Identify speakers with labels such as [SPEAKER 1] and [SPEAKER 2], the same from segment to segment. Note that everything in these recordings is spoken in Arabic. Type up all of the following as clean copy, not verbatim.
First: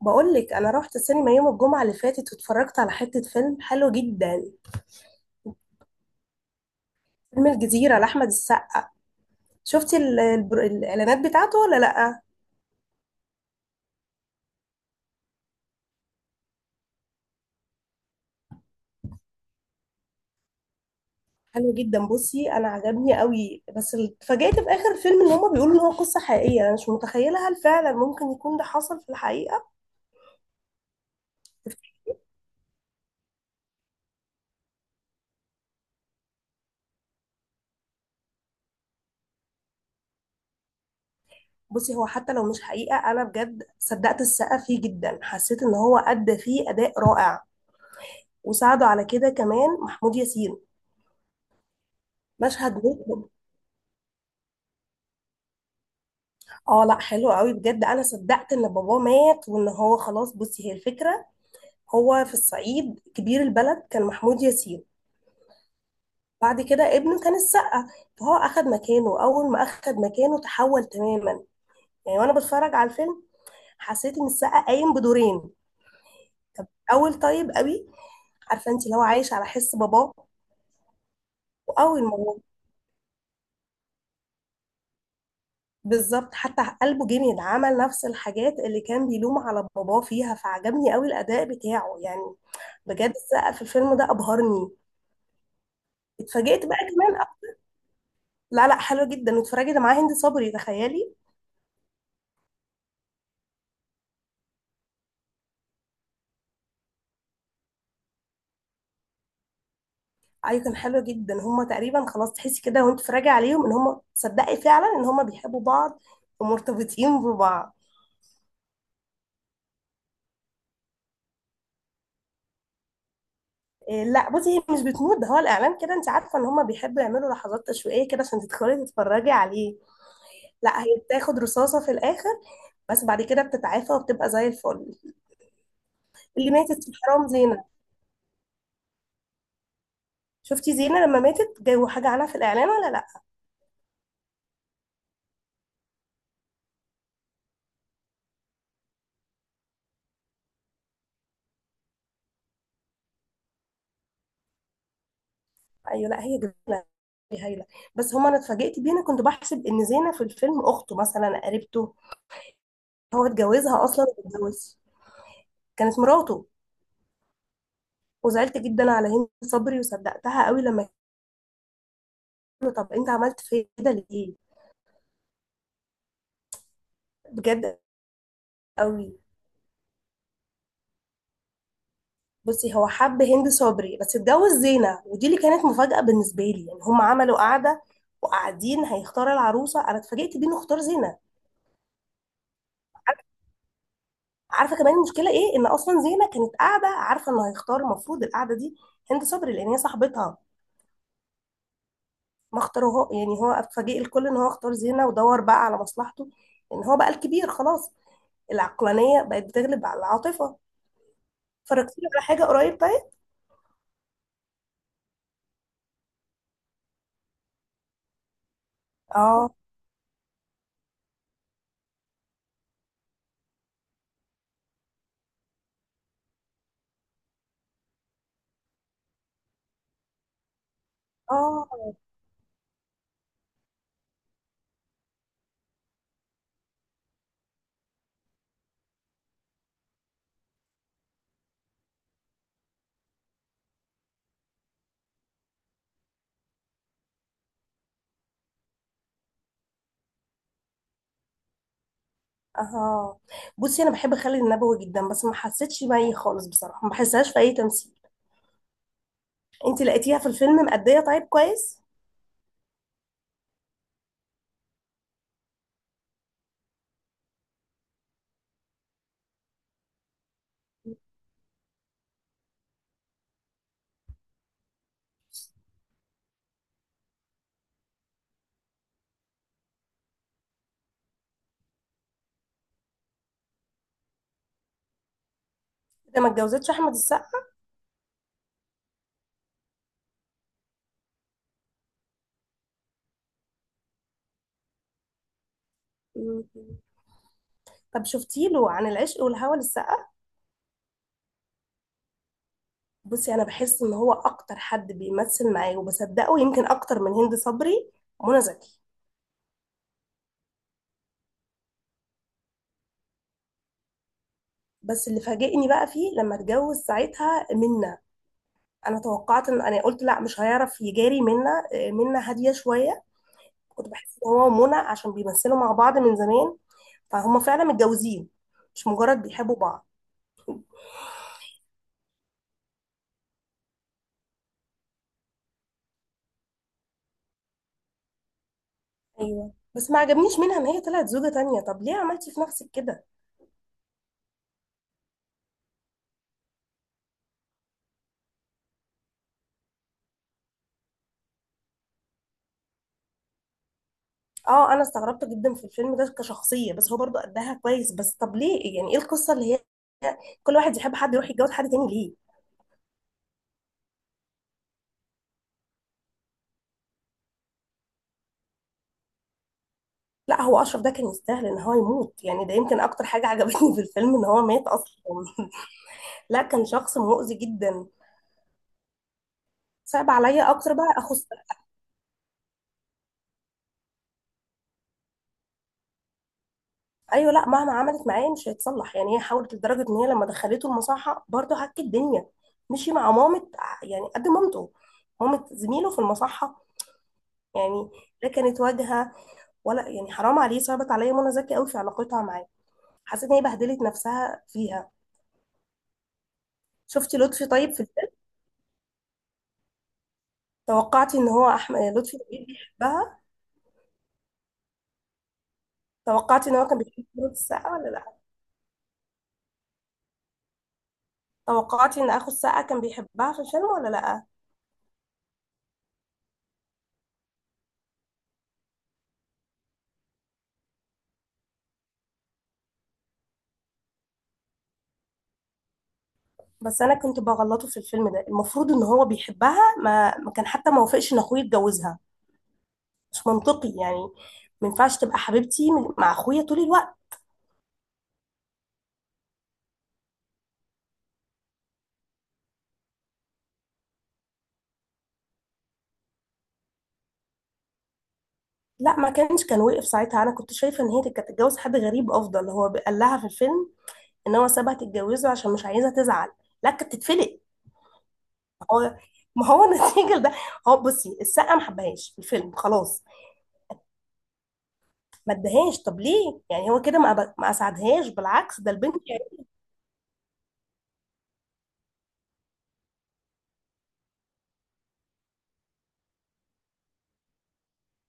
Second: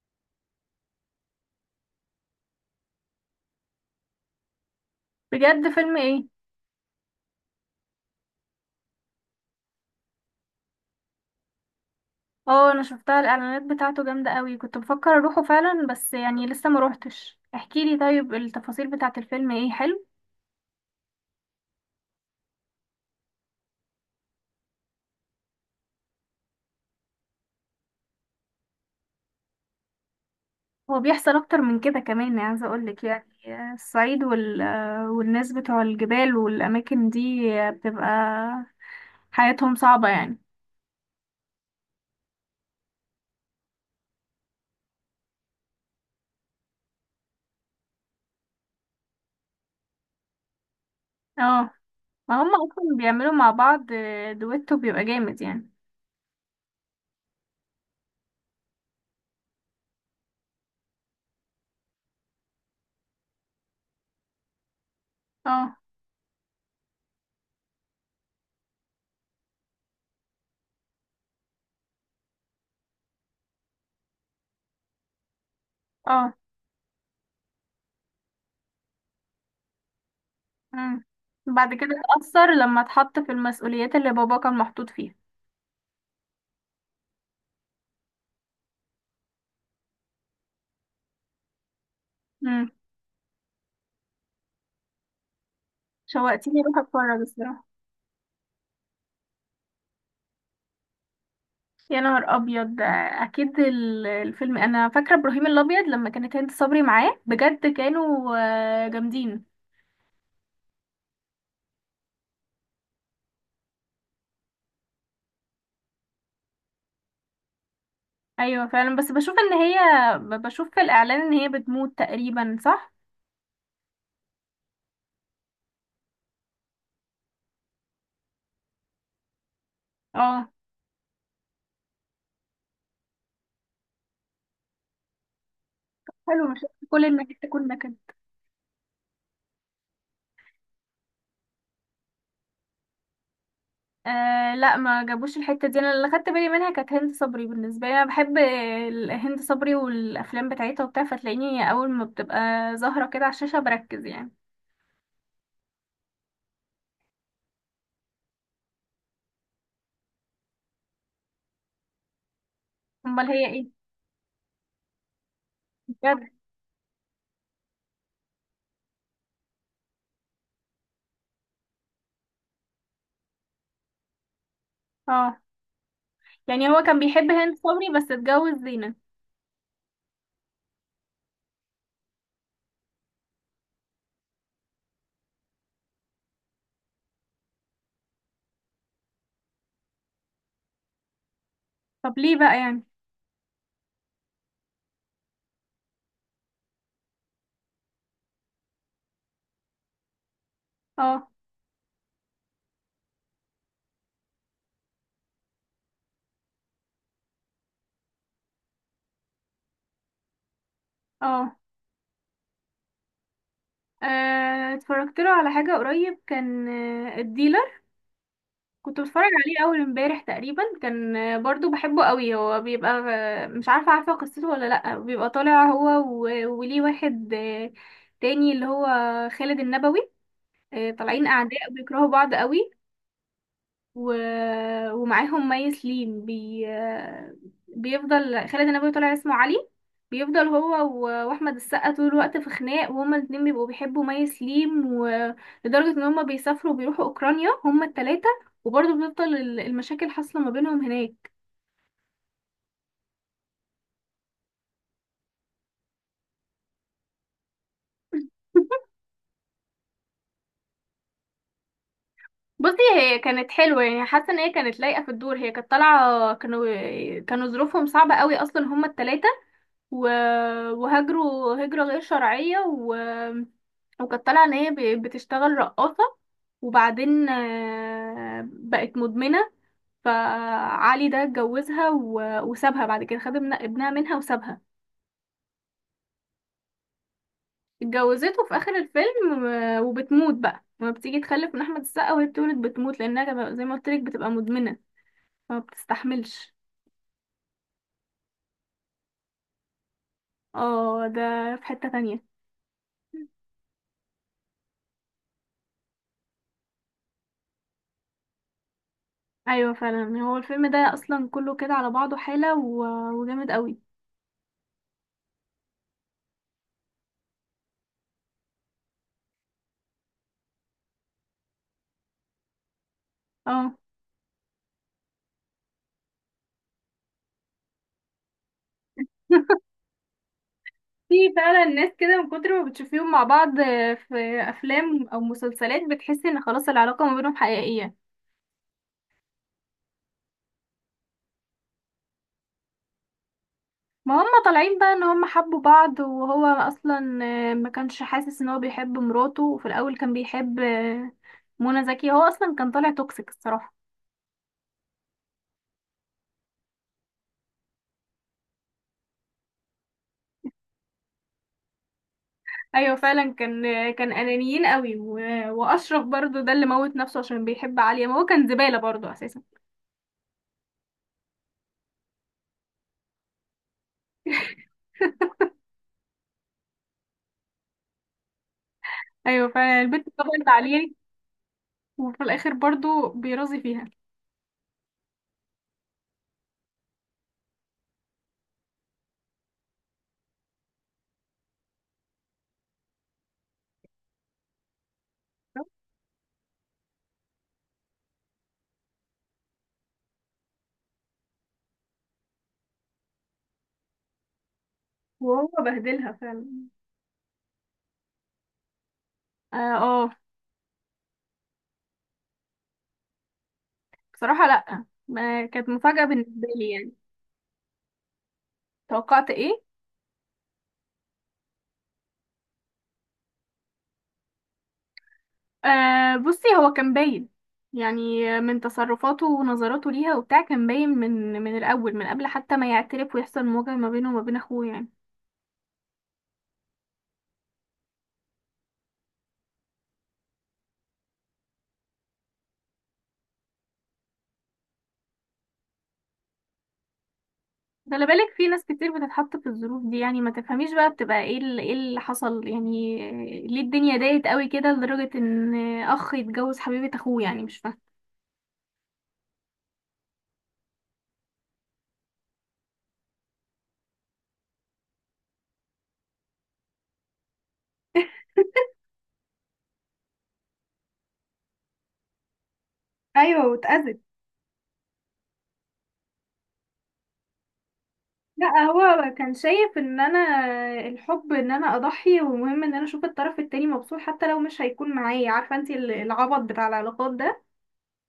[SPEAKER 1] بقولك انا رحت السينما يوم الجمعه اللي فاتت واتفرجت على حته فيلم حلو جدا.
[SPEAKER 2] بجد، فيلم ايه؟
[SPEAKER 1] فيلم الجزيره لاحمد السقا. شفتي الاعلانات بتاعته ولا لا؟
[SPEAKER 2] اه، انا شفتها الاعلانات بتاعته جامده قوي، كنت بفكر اروحه فعلا بس يعني لسه ما روحتش. احكي لي طيب، التفاصيل بتاعه الفيلم ايه؟ حلو؟
[SPEAKER 1] حلو جدا. بصي، انا عجبني قوي، بس اتفاجئت في اخر الفيلم ان هما بيقولوا ان هو قصه حقيقيه. انا مش متخيله، هل فعلا ممكن يكون ده حصل في الحقيقه؟
[SPEAKER 2] هو بيحصل اكتر من كده كمان، يعني عايزه اقول لك يعني الصعيد والناس بتوع الجبال والاماكن دي بتبقى حياتهم صعبه يعني.
[SPEAKER 1] بصي، هو حتى لو مش حقيقه انا بجد صدقت السقا فيه جدا، حسيت ان هو ادى فيه اداء رائع، وساعده على كده كمان محمود ياسين.
[SPEAKER 2] اه، ما هم
[SPEAKER 1] مشهد.
[SPEAKER 2] اصلا بيعملوا مع بعض دويتو بيبقى جامد يعني.
[SPEAKER 1] اه لا، حلو قوي بجد. انا صدقت ان باباه مات وان هو خلاص. بصي، هي الفكره: هو في الصعيد كبير البلد كان محمود ياسين،
[SPEAKER 2] اه.
[SPEAKER 1] بعد كده ابنه كان السقا، فهو اخد مكانه. اول ما اخد مكانه تحول تماما، يعني وانا بتفرج على الفيلم حسيت ان السقا قايم بدورين.
[SPEAKER 2] اه.
[SPEAKER 1] اول طيب قوي، عارفه انت، اللي هو عايش على حس باباه.
[SPEAKER 2] مم. بعد كده
[SPEAKER 1] واول ما هو
[SPEAKER 2] اتأثر لما اتحط في المسؤوليات اللي بابا كان محطوط فيها.
[SPEAKER 1] بالظبط حتى قلبه جميل، عمل نفس الحاجات اللي كان بيلوم على باباه فيها، فعجبني قوي الاداء بتاعه يعني. بجد السقا في الفيلم ده ابهرني.
[SPEAKER 2] شوقتيني
[SPEAKER 1] اتفاجئت
[SPEAKER 2] اروح
[SPEAKER 1] بقى
[SPEAKER 2] اتفرج
[SPEAKER 1] كمان.
[SPEAKER 2] الصراحه.
[SPEAKER 1] لا لا، حلوه جدا. واتفرجت معاه هند صبري تخيلي.
[SPEAKER 2] يا نهار ابيض ده! اكيد الفيلم انا فاكره ابراهيم الابيض، لما كانت هند صبري معاه بجد كانوا جامدين.
[SPEAKER 1] ايوه كان حلو جدا. هما تقريبا خلاص تحسي كده وانت بتتفرجي عليهم ان هما تصدقي فعلا ان هما بيحبوا بعض ومرتبطين ببعض.
[SPEAKER 2] ايوه فعلا، بس بشوف ان هي بشوف في الاعلان ان هي بتموت تقريبا، صح؟
[SPEAKER 1] إيه لا بصي، هي مش بتموت. ده هو الاعلان كده، انت عارفه ان هما بيحبوا يعملوا لحظات تشويقيه كده عشان تدخلي تتفرجي عليه.
[SPEAKER 2] اه،
[SPEAKER 1] لا، هي بتاخد رصاصه في الاخر، بس بعد كده بتتعافى وبتبقى زي الفل.
[SPEAKER 2] حلو،
[SPEAKER 1] اللي
[SPEAKER 2] مش
[SPEAKER 1] ماتت
[SPEAKER 2] لازم
[SPEAKER 1] في
[SPEAKER 2] كل
[SPEAKER 1] حرام
[SPEAKER 2] النكد
[SPEAKER 1] زينه.
[SPEAKER 2] تكون نكد.
[SPEAKER 1] شفتي زينه لما ماتت جابوا حاجه عنها في الاعلان ولا لا؟
[SPEAKER 2] آه لا، ما جابوش الحته دي، انا اللي خدت بالي منها كانت هند صبري. بالنسبه لي انا بحب هند صبري والافلام بتاعتها وبتاع، فتلاقيني اول ما بتبقى ظاهره كده على الشاشه بركز يعني.
[SPEAKER 1] ايوه. لا هي جميله، هي هايله. بس هما انا اتفاجئت بيه، انا كنت بحسب ان زينه في الفيلم اخته مثلا، قريبته.
[SPEAKER 2] امال
[SPEAKER 1] هو
[SPEAKER 2] هي ايه؟
[SPEAKER 1] اتجوزها اصلا، واتجوز، كانت
[SPEAKER 2] بجد؟
[SPEAKER 1] مراته. وزعلت جدا على هند صبري وصدقتها قوي لما قالوا طب انت عملت في كده ليه.
[SPEAKER 2] اه. يعني هو كان بيحب هند
[SPEAKER 1] بجد،
[SPEAKER 2] صبري بس اتجوز زينة؟
[SPEAKER 1] قوي. بصي، هو حب هند صبري بس اتجوز زينه، ودي اللي كانت مفاجاه بالنسبه لي. يعني هما عملوا قعده وقاعدين هيختار العروسه، انا اتفاجئت بيه انه اختار زينه.
[SPEAKER 2] طب ليه بقى يعني؟
[SPEAKER 1] عارفه كمان المشكله ايه؟ ان اصلا زينه كانت قاعده عارفه انه هيختار. المفروض القعده دي هند صبري، لان هي صاحبتها،
[SPEAKER 2] اه.
[SPEAKER 1] ما اختاروها. يعني هو اتفاجئ الكل ان هو اختار زينه، ودور بقى على مصلحته، ان هو بقى الكبير خلاص. العقلانيه بقت بتغلب على العاطفه.
[SPEAKER 2] اه.
[SPEAKER 1] اتفرجتي على حاجه قريب طيب؟
[SPEAKER 2] اتفرجت له على حاجة قريب، كان الديلر. كنت بتفرج
[SPEAKER 1] اه
[SPEAKER 2] عليه أول امبارح تقريبا، كان برضو بحبه قوي. هو بيبقى مش عارفة، عارفة قصته ولا لأ؟ بيبقى طالع هو وليه واحد تاني اللي هو خالد النبوي، طالعين أعداء
[SPEAKER 1] اه
[SPEAKER 2] بيكرهوا بعض قوي و... ومعاهم مي سليم بيفضل خالد النبوي طلع اسمه علي، بيفضل هو واحمد السقا طول الوقت في خناق، وهما الاتنين بيبقوا بيحبوا مي سليم، ولدرجة ان هما بيسافروا وبيروحوا اوكرانيا هما التلاتة، وبرضه بتفضل المشاكل حاصلة ما بينهم هناك.
[SPEAKER 1] اه. بصي، انا بحب خالد النبوي جدا، بس ما حسيتش بيه خالص بصراحه، ما بحسهاش في اي تمثيل. انت لقيتيها في الفيلم مأديه؟ طيب كويس.
[SPEAKER 2] بصي هي كانت حلوة يعني، حاسة ان هي كانت لايقة في الدور، هي كانت طالعة كانوا ظروفهم صعبة قوي اصلا هما التلاتة، و- وهاجروا هجرة غير شرعية وكانت طالعة ان هي بتشتغل رقاصة، وبعدين بقت مدمنة. فعلي ده اتجوزها وسابها بعد كده، خد ابنها منها وسابها.
[SPEAKER 1] ده ما اتجوزتش احمد السقا؟
[SPEAKER 2] اتجوزته في اخر الفيلم، وبتموت بقى لما بتيجي تخلف من احمد السقا، وهي بتولد بتموت لانها زي ما قلت لك بتبقى مدمنة فما
[SPEAKER 1] مم.
[SPEAKER 2] بتستحملش.
[SPEAKER 1] طب شفتي له عن العشق والهوى للسقا؟
[SPEAKER 2] اه، ده في حتة تانية.
[SPEAKER 1] بصي، انا بحس ان هو اكتر حد بيمثل معايا وبصدقه، يمكن اكتر من هند صبري. منى زكي.
[SPEAKER 2] ايوه فعلا، هو الفيلم ده اصلا كله كده على بعضه حالة وجامد قوي.
[SPEAKER 1] بس اللي فاجئني بقى فيه لما اتجوز ساعتها منى، انا توقعت، ان انا قلت لا مش هيعرف يجاري منى. منى هاديه شويه.
[SPEAKER 2] اه.
[SPEAKER 1] كنت بحس ان هو ومنى عشان بيمثلوا مع بعض من زمان، فهم فعلا متجوزين مش مجرد بيحبوا بعض.
[SPEAKER 2] في فعلا ناس كده من كتر ما بتشوفيهم مع بعض في افلام او مسلسلات بتحسي ان خلاص العلاقه ما بينهم حقيقيه.
[SPEAKER 1] ايوه، بس ما عجبنيش منها ان هي طلعت زوجة تانية. طب ليه عملتي في نفسك كده؟
[SPEAKER 2] ما هم طالعين بقى ان هم حبوا بعض، وهو اصلا ما كانش حاسس ان هو بيحب مراته، وفي الاول كان بيحب منى زكي. هو اصلا كان طالع توكسيك الصراحه.
[SPEAKER 1] اه، انا استغربت جدا في الفيلم ده كشخصية، بس هو برضو قدها كويس. بس طب ليه؟ يعني ايه القصة اللي كل واحد يحب حد يروح يتجوز حد تاني ليه؟
[SPEAKER 2] ايوه فعلا، كان كان انانيين قوي، واشرف برضو ده اللي موت نفسه عشان بيحب عليا، ما هو كان زباله برضو اساسا.
[SPEAKER 1] لا، هو اشرف ده كان يستاهل ان هو يموت يعني. ده يمكن اكتر حاجه عجبتني في الفيلم ان هو مات اصلا لا، كان شخص مؤذي جدا.
[SPEAKER 2] ايوه فعلا، البنت
[SPEAKER 1] صعب
[SPEAKER 2] طبقت
[SPEAKER 1] عليا اكتر
[SPEAKER 2] عليه.
[SPEAKER 1] بقى اخو السقا.
[SPEAKER 2] وفي الاخر برضو بيرازي فيها.
[SPEAKER 1] ايوه. لا مهما عملت معاه مش هيتصلح يعني. هي حاولت لدرجه ان هي لما دخلته المصحه برضه هك الدنيا، مشي مع مامة يعني قد مامته، مامة زميله في المصحه يعني. لا، كانت واجهه، ولا يعني حرام عليه. صعبت عليا منى زكي قوي في علاقتها معاه، حسيت ان هي بهدلت نفسها فيها.
[SPEAKER 2] وهو بهدلها فعلا.
[SPEAKER 1] شفتي لطفي طيب في؟
[SPEAKER 2] اه. آه.
[SPEAKER 1] توقعتي ان هو احمد لطفي لبيب بيحبها؟
[SPEAKER 2] بصراحة لأ، ما كانت مفاجأة بالنسبة
[SPEAKER 1] توقعتي ان هو
[SPEAKER 2] لي
[SPEAKER 1] كان
[SPEAKER 2] يعني.
[SPEAKER 1] بيحب كرة السقا ولا لا؟
[SPEAKER 2] توقعت ايه؟
[SPEAKER 1] توقعتي ان اخو السقا كان بيحبها في الفيلم ولا لا؟
[SPEAKER 2] آه، بصي هو كان باين يعني، من تصرفاته ونظراته ليها وبتاع، كان باين من الأول، من قبل حتى ما يعترف ويحصل مواجهة ما بينه وما بين أخوه يعني.
[SPEAKER 1] بس انا كنت بغلطه في الفيلم ده. المفروض ان هو بيحبها، ما كان، حتى ما وافقش ان اخوه يتجوزها. مش منطقي يعني. ما ينفعش تبقى حبيبتي مع اخويا طول الوقت.
[SPEAKER 2] خلي بالك، في ناس كتير بتتحط في الظروف دي يعني، ما تفهميش بقى بتبقى ايه ايه اللي حصل يعني. ليه الدنيا ضاقت قوي كده لدرجة ان اخ يتجوز حبيبة اخوه؟ يعني مش فاهمة.
[SPEAKER 1] لا ما كانش، كان وقف ساعتها. انا كنت شايفه ان هي كانت تتجوز حد غريب افضل. هو قال لها في الفيلم ان هو سابها تتجوزه عشان مش عايزها تزعل. لا كانت تتفلق. هو، ما هو النتيجه ده. هو بصي السقه ما حبهاش في الفيلم خلاص،
[SPEAKER 2] ايوه، واتأذت.
[SPEAKER 1] ما ادهاش. طب ليه يعني هو كده، ما اسعدهاش؟
[SPEAKER 2] لا،
[SPEAKER 1] بالعكس ده البنت
[SPEAKER 2] هو
[SPEAKER 1] يعني.
[SPEAKER 2] كان شايف ان انا الحب ان انا اضحي، ومهم ان انا اشوف الطرف التاني مبسوط حتى لو مش هيكون معايا، عارفه انت العبط بتاع العلاقات ده.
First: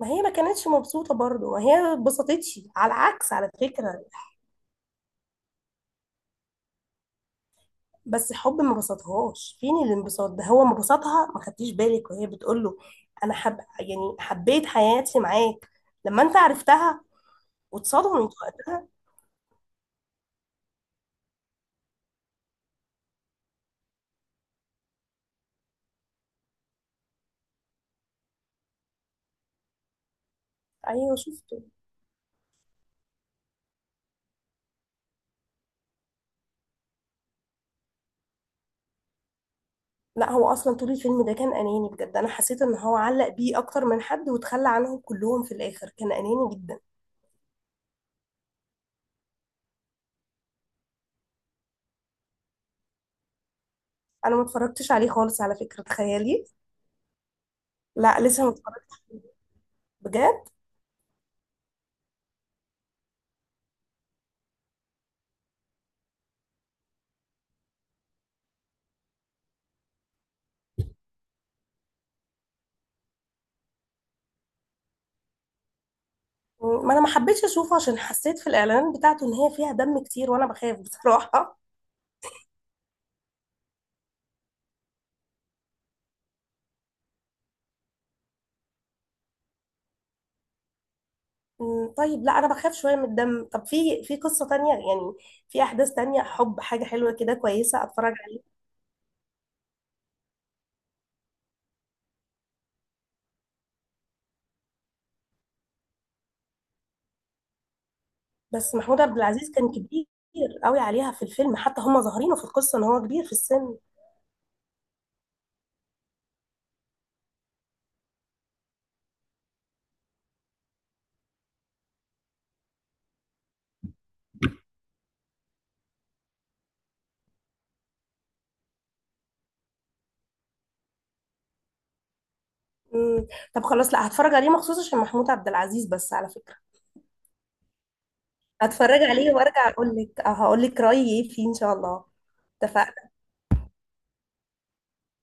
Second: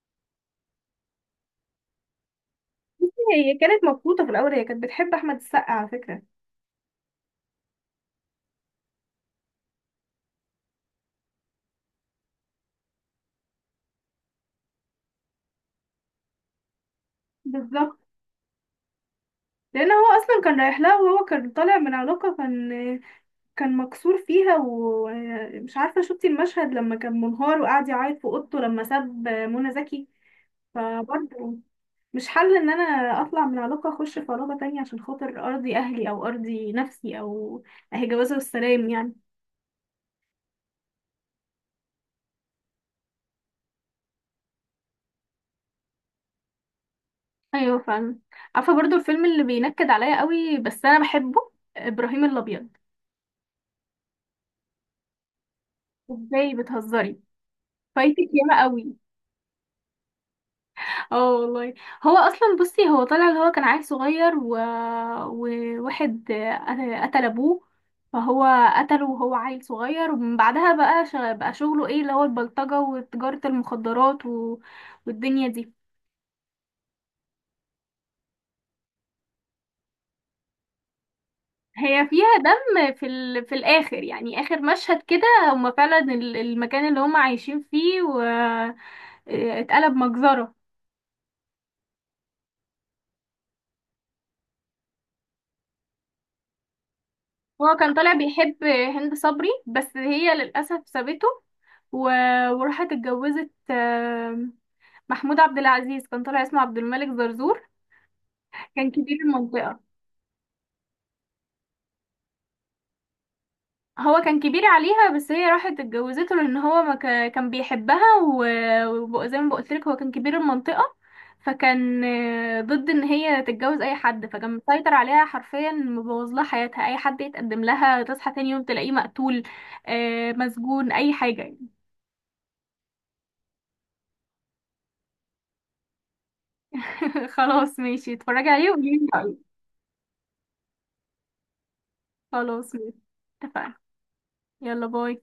[SPEAKER 1] ما هي ما كانتش مبسوطه برضه، ما هي ما اتبسطتش على العكس على
[SPEAKER 2] هي كانت
[SPEAKER 1] فكره.
[SPEAKER 2] مبسوطه في الاول، هي كانت بتحب احمد السقا على فكره.
[SPEAKER 1] بس حب ما بسطهاش، فين الانبساط ده؟ هو ما بسطها. ما خدتيش بالك وهي بتقول له انا حب يعني حبيت حياتي معاك لما انت عرفتها
[SPEAKER 2] بالظبط،
[SPEAKER 1] واتصدمت وقتها.
[SPEAKER 2] لان هو اصلا كان رايح لها، وهو كان طالع من علاقه كان مكسور فيها. ومش عارفه شفتي المشهد لما كان منهار وقعد يعيط في اوضته لما ساب منى زكي؟
[SPEAKER 1] ايوه شفته.
[SPEAKER 2] فبرضه مش حل ان انا اطلع من علاقة اخش في علاقة تانية عشان خاطر ارضي اهلي او ارضي نفسي، او اهي جوازة والسلام يعني.
[SPEAKER 1] لا هو اصلا طول الفيلم ده كان اناني بجد. انا حسيت ان هو علق بيه اكتر من حد وتخلى عنهم كلهم في الاخر، كان اناني جدا.
[SPEAKER 2] ايوه فاهم. عارفة برضو الفيلم اللي بينكد عليا قوي بس انا بحبه؟ ابراهيم الابيض.
[SPEAKER 1] انا ما اتفرجتش عليه خالص على فكرة، تخيلي.
[SPEAKER 2] ازاي، بتهزري؟
[SPEAKER 1] لا
[SPEAKER 2] فايتك
[SPEAKER 1] لسه ما
[SPEAKER 2] ياما قوي.
[SPEAKER 1] اتفرجتش عليه. بجد.
[SPEAKER 2] اه والله. هو اصلا بصي، هو طلع اللي هو كان عيل صغير وواحد قتل ابوه، فهو قتله وهو عيل صغير. ومن بعدها بقى بقى شغله ايه، اللي هو البلطجة وتجارة المخدرات والدنيا دي.
[SPEAKER 1] ما انا ما حبيتش اشوفه عشان حسيت في الاعلانات بتاعته ان هي فيها دم كتير، وانا بخاف بصراحة.
[SPEAKER 2] هي فيها دم في الاخر، يعني اخر مشهد كده هما فعلا المكان اللي هما عايشين فيه و... آه، اتقلب مجزرة.
[SPEAKER 1] طيب لا انا بخاف شوية من الدم. طب في قصة تانية يعني، في احداث تانية، حب حاجة حلوة كده
[SPEAKER 2] هو
[SPEAKER 1] كويسة
[SPEAKER 2] كان طالع
[SPEAKER 1] اتفرج عليها؟
[SPEAKER 2] بيحب هند صبري بس هي للأسف سابته و... وراحت اتجوزت محمود عبد العزيز، كان طالع اسمه عبد الملك زرزور.
[SPEAKER 1] بس
[SPEAKER 2] كان
[SPEAKER 1] محمود
[SPEAKER 2] كبير
[SPEAKER 1] عبد العزيز كان
[SPEAKER 2] المنطقة.
[SPEAKER 1] كبير قوي عليها في الفيلم، حتى هم ظاهرينه في القصة ان هو كبير في السن.
[SPEAKER 2] هو كان كبير عليها بس هي راحت اتجوزته، لأن هو ما ك... كان بيحبها، وزي ما بقولتلك هو كان كبير المنطقة، فكان ضد ان هي تتجوز اي حد، فكان مسيطر عليها حرفيا، مبوظ لها حياتها، اي حد يتقدم لها تصحى تاني يوم تلاقيه مقتول، مسجون، اي حاجة.
[SPEAKER 1] مم. طب خلاص لا، هتفرج عليه مخصوص عشان محمود عبد العزيز بس على فكرة.
[SPEAKER 2] خلاص ماشي، اتفرجي عليه وقولي
[SPEAKER 1] هتفرج
[SPEAKER 2] لي
[SPEAKER 1] عليه
[SPEAKER 2] رأيك.
[SPEAKER 1] وارجع اقول لك، هقول لك رأيي ايه فيه ان شاء الله.
[SPEAKER 2] خلاص ماشي.
[SPEAKER 1] اتفقنا.
[SPEAKER 2] اتفقنا. يلا، باي.